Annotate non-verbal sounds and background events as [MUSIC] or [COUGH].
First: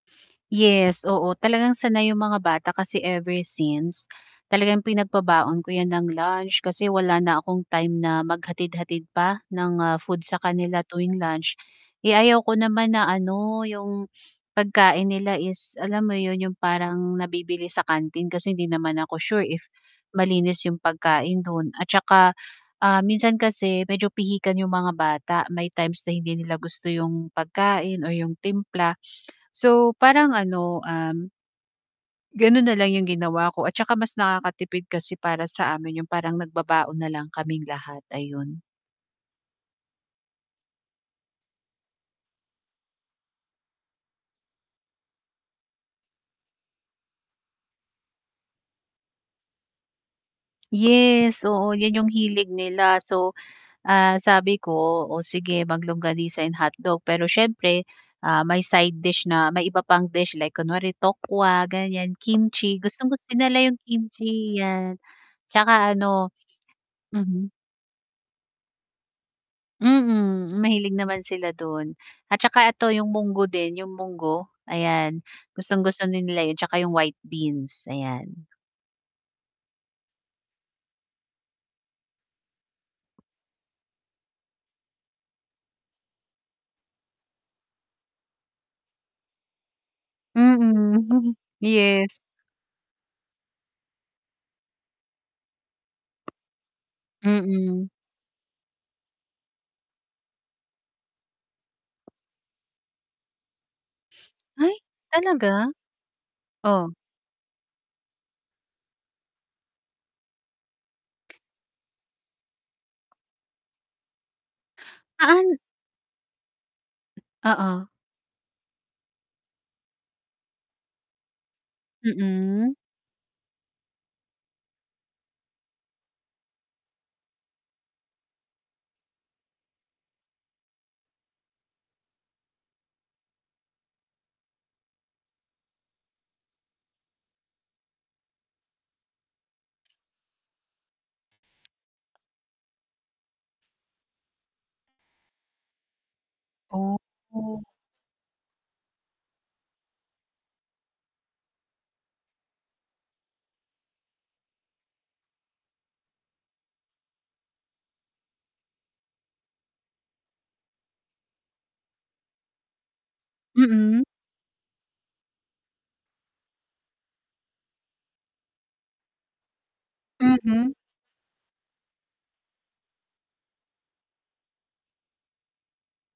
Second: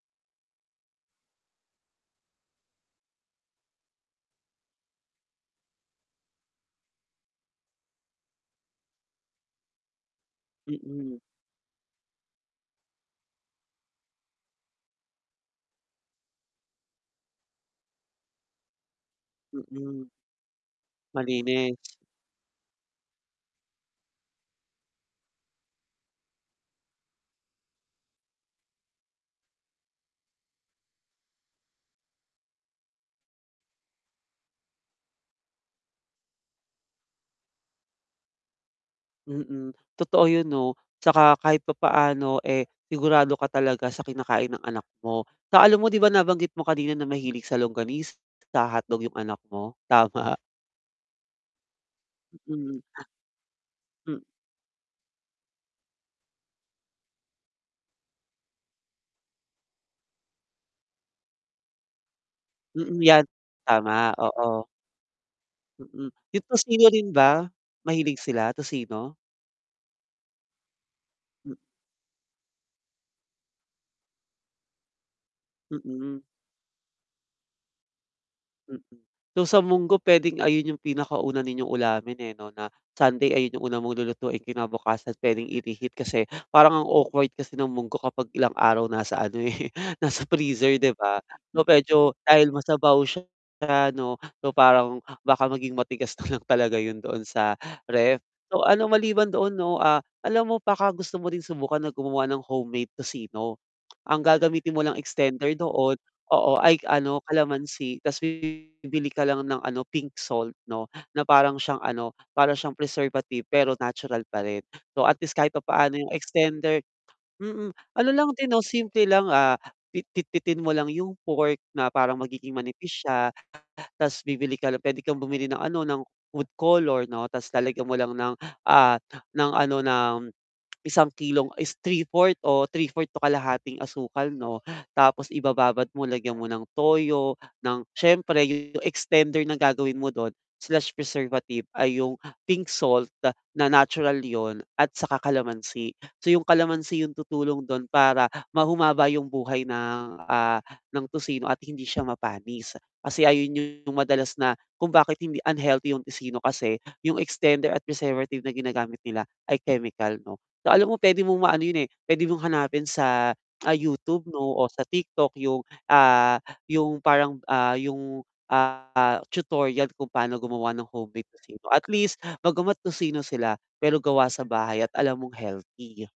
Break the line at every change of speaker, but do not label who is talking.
Yes, oo, talagang sanay yung mga bata kasi ever since talagang pinagbabaon ko yan ng lunch kasi wala na akong time na maghatid-hatid pa ng, ah, food sa kanila tuwing
Mm.
lunch. Eh, ayaw ko naman na ano yung pagkain nila is alam mo yun yung parang nabibili sa kantin kasi hindi naman ako sure if
Mm.
malinis yung pagkain dun
Malinis.
at tsaka, ah, minsan kasi medyo pihikan yung mga bata may times na hindi nila gusto yung pagkain or yung timpla. So parang ano, um ganun nalang yung ginawa ko at tsaka mas nakakatipid kasi para sa amin yung parang nagbabaon na lang kaming lahat ayun.
Mm. Totoo yun 'no tsaka kahit papaano, eh, sigurado ka talaga sa kinakain ng anak mo. Sa alam mo 'di ba nabanggit mo kanina na mahilig sa longanisa, hotdog yung anak mo, tama?
Yes, oo, yan yung hilig
Mm.
nila so, ah,
M
sabi ko o sige mag-longanisa and hotdog, pero siyempre, ah, may side dish na may iba pang dish like kunwari tokwa, ganyan, kimchi,
Mm,
gustong
yan
gusto lang yung
tama,
kimchi
oo.
yan, tsaka
Mm.
ano
Yung tocino rin ba
mhm.
mahilig sila, tocino?
Mm. Mahilig naman sila
M
dun at tsaka eto yung munggo din, yung munggo ayan, gustong-gusto
Mm.
din nila yun tsaka yung white beans, ayan.
Mm. So sa munggo pwedeng ayun yung pinakauna ninyong ulamin eh, 'no, na Sunday ayun yung una mong lulutuin kinabukasan pwedeng i-reheat, kasi parang ang awkward kasi ng munggo kapag ilang araw nasa ano eh, nasa freezer 'di
Mm.
ba?
[CHUCKLES]
So, medyo
Yes.
dahil masabaw siya ano, so parang baka maging matigas na lang talaga yun doon sa
Mm.
ref. So ano, maliban doon 'no, ah, alam mo baka gusto mo din subukan na gumawa ng homemade tocino? Ang gagamitin
Ay
mo lang extender
talaga?
doon, oo, ay
O?
ano, kalamansi tas bibili ka lang ng ano, pink salt 'no, na parang siyang ano para siyang preservative pero natural pa rin. So at least kahit
Paan
papaano yung extender mm.
Oo.
Ano lang din 'no simple lang, ah, pitpitin mo lang yung pork na parang magiging
Mm.
manipis siya tas bibili ka lang pwede kang bumili ng ano, ng food color no tas lalagyan mo lang ng, ah, ng ano ng, isang kilong is 3/4 o 3/4 to kalahating asukal 'no. Tapos ibababad mo lagyan mo ng toyo ng siyempre yung extender na gagawin mo dun, slash preservative ay yung pink salt na natural yun at saka kalamansi. So yung kalamansi yun
Oh.
tutulong dun para ma humaba yung buhay ng, ah, ng tocino at hindi siya mapanis. Kasi ayun yung madalas na kung bakit hindi unhealthy yung tocino kasi yung extender at preservative na ginagamit nila ay chemical 'no. So alam mo pwede mong maano yun, eh, pwede mong hanapin sa, ah,
Mm.
YouTube 'no o sa TikTok yung, ah, yung parang, ah, yung ah, tutorial kung pano
Mm.
gumawa ng homemade tocino at least bagamat tocino sila, pero gawa sa bahay at alam mong healthy.